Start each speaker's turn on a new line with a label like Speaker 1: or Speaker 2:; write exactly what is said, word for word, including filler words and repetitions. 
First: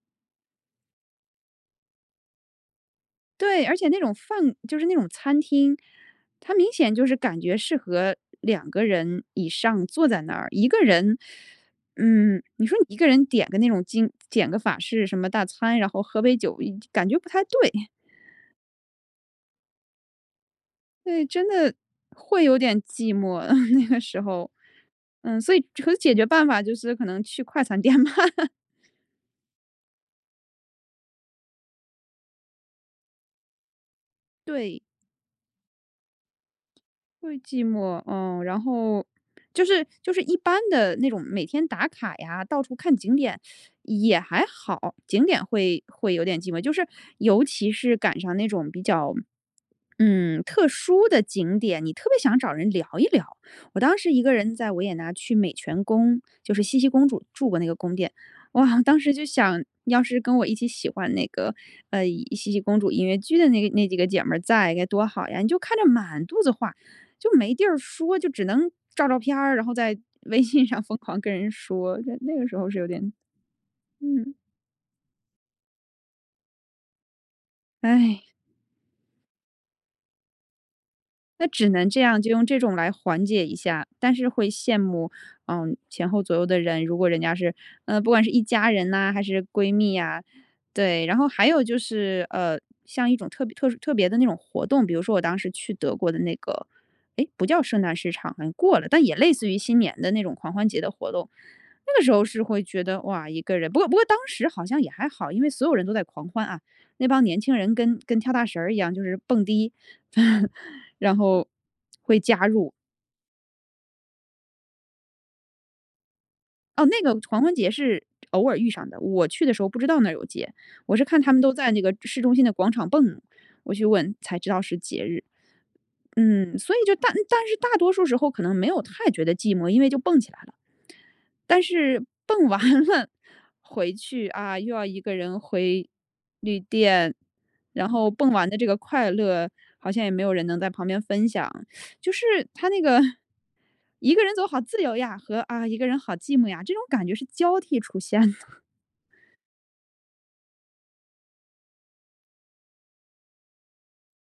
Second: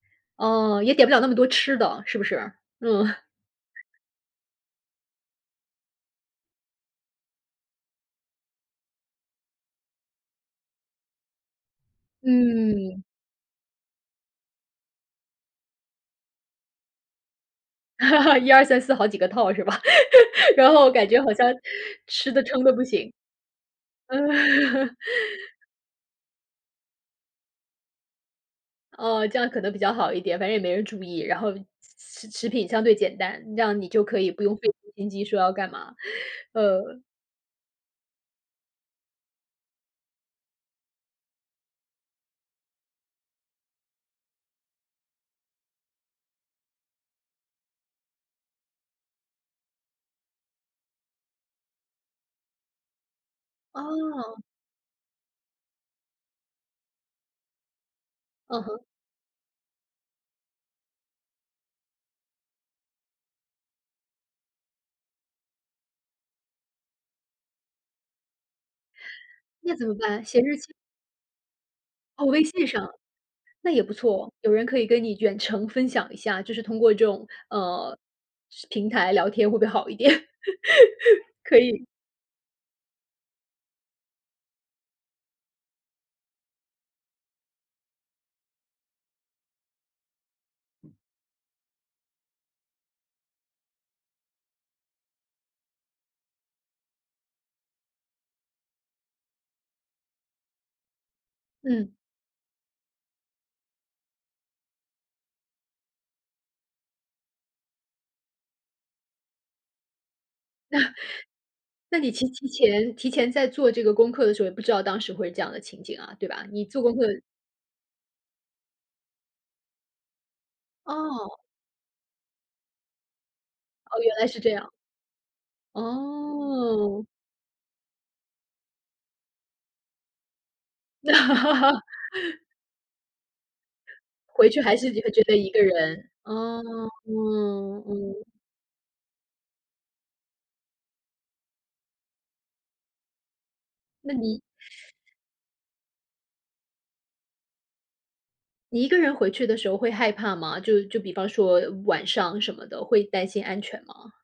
Speaker 1: 呃，也点不了那么多吃的，是不是？嗯。
Speaker 2: 对，而且那种饭就是那种餐厅，它明显就是感觉适合两个人以上坐在那儿。一个人 嗯，你说你一
Speaker 1: 嗯。
Speaker 2: 个人点个那种经点个法式什么大餐，然后喝杯酒，一感觉不太对。
Speaker 1: 一、二、三、四好几个套是吧？然后感觉
Speaker 2: 对，
Speaker 1: 好
Speaker 2: 真
Speaker 1: 像
Speaker 2: 的
Speaker 1: 吃得
Speaker 2: 会有
Speaker 1: 撑得
Speaker 2: 点
Speaker 1: 不行。
Speaker 2: 寂寞，呃，那个
Speaker 1: 嗯。
Speaker 2: 时候。嗯，所以可解决办法就是可能去快餐店嘛。
Speaker 1: 哦，这样可能比较好一点，反正也没人注意，然后食食品相对简单，这样你就可以不用费
Speaker 2: 对。
Speaker 1: 尽心机说要干嘛，嗯。
Speaker 2: 会寂寞，嗯，然后就是就是一般的那种每天打卡呀，到处看景点 也还好，景点会会有点寂寞，就是尤其是赶上那种比较，嗯，特殊的景点，你特别想找人聊一聊。我当时一个
Speaker 1: 哦。
Speaker 2: 人在维也纳去美泉宫，就是茜茜公主住过那个宫殿。
Speaker 1: 嗯
Speaker 2: 哇，
Speaker 1: 哼。
Speaker 2: 当时就想：“要是跟我一起喜欢那个，呃，茜茜公主音乐剧的那个那几个姐们儿在该多好呀。”你就看着满肚子话就没地儿说，就只能照照片儿，然后
Speaker 1: 那怎么
Speaker 2: 在
Speaker 1: 办？写
Speaker 2: 微
Speaker 1: 日
Speaker 2: 信
Speaker 1: 记？
Speaker 2: 上疯狂跟人说，就
Speaker 1: 哦，
Speaker 2: 那
Speaker 1: 微
Speaker 2: 个时
Speaker 1: 信
Speaker 2: 候是有
Speaker 1: 上。
Speaker 2: 点
Speaker 1: 那也不错，
Speaker 2: 嗯。
Speaker 1: 有人可以跟你远程分享一下，就是通过这种，呃，
Speaker 2: 唉。
Speaker 1: 平台聊天会不会好一点？
Speaker 2: 那
Speaker 1: 可
Speaker 2: 只
Speaker 1: 以。
Speaker 2: 能这样就用这种来缓解一下，但是会羡慕，嗯，前后左右的人，如果人家是呃，不管是一家人呐还是闺蜜呀，对。然后还有就是，呃，像一种特别特殊特别的那种活动，比如说我当时去德国的那个诶，不叫圣诞市场，好像过了，但也类似于新年的那种狂欢节的活动。
Speaker 1: 嗯。
Speaker 2: 那个时候是会觉得：“哇，一个人”不过不过当时好像也还好，因为所有人都在狂欢啊，那帮年轻人跟跟跳大神儿一样就是蹦迪，然后
Speaker 1: 那你
Speaker 2: 会
Speaker 1: 提
Speaker 2: 加
Speaker 1: 提
Speaker 2: 入
Speaker 1: 前提前在做这个功课的时候，也不知道当时会是这样的情景啊，对吧？你做
Speaker 2: 哦，
Speaker 1: 功课
Speaker 2: 那个狂欢节是偶尔遇上的，我去的时候不知道那儿有节。我是看他
Speaker 1: 哦。
Speaker 2: 们都在那个市中心的广场蹦，我去
Speaker 1: 哦，
Speaker 2: 问，
Speaker 1: 原来
Speaker 2: 才
Speaker 1: 是
Speaker 2: 知
Speaker 1: 这
Speaker 2: 道
Speaker 1: 样。
Speaker 2: 是节日。嗯，所以就
Speaker 1: 哦。
Speaker 2: 但但是大多数时候可能没有太觉得寂寞，因为就蹦起来了。但是 蹦完了回去，
Speaker 1: 回
Speaker 2: 啊，
Speaker 1: 去
Speaker 2: 又
Speaker 1: 还
Speaker 2: 要
Speaker 1: 是
Speaker 2: 一
Speaker 1: 就会
Speaker 2: 个
Speaker 1: 觉得
Speaker 2: 人
Speaker 1: 一个
Speaker 2: 回
Speaker 1: 人。
Speaker 2: 旅
Speaker 1: 哦，
Speaker 2: 店，
Speaker 1: 嗯，
Speaker 2: 然后
Speaker 1: 嗯。
Speaker 2: 蹦完的这个快乐，好像也没有人能在旁边分享 就是它那个“一
Speaker 1: 那
Speaker 2: 个人
Speaker 1: 你
Speaker 2: 走好自 由呀”，和“啊，一个人好寂寞呀”，这种感觉是交替出现的。
Speaker 1: 你一个人回去的时候会害怕吗？就就比方说晚上什么的，会担心安全吗？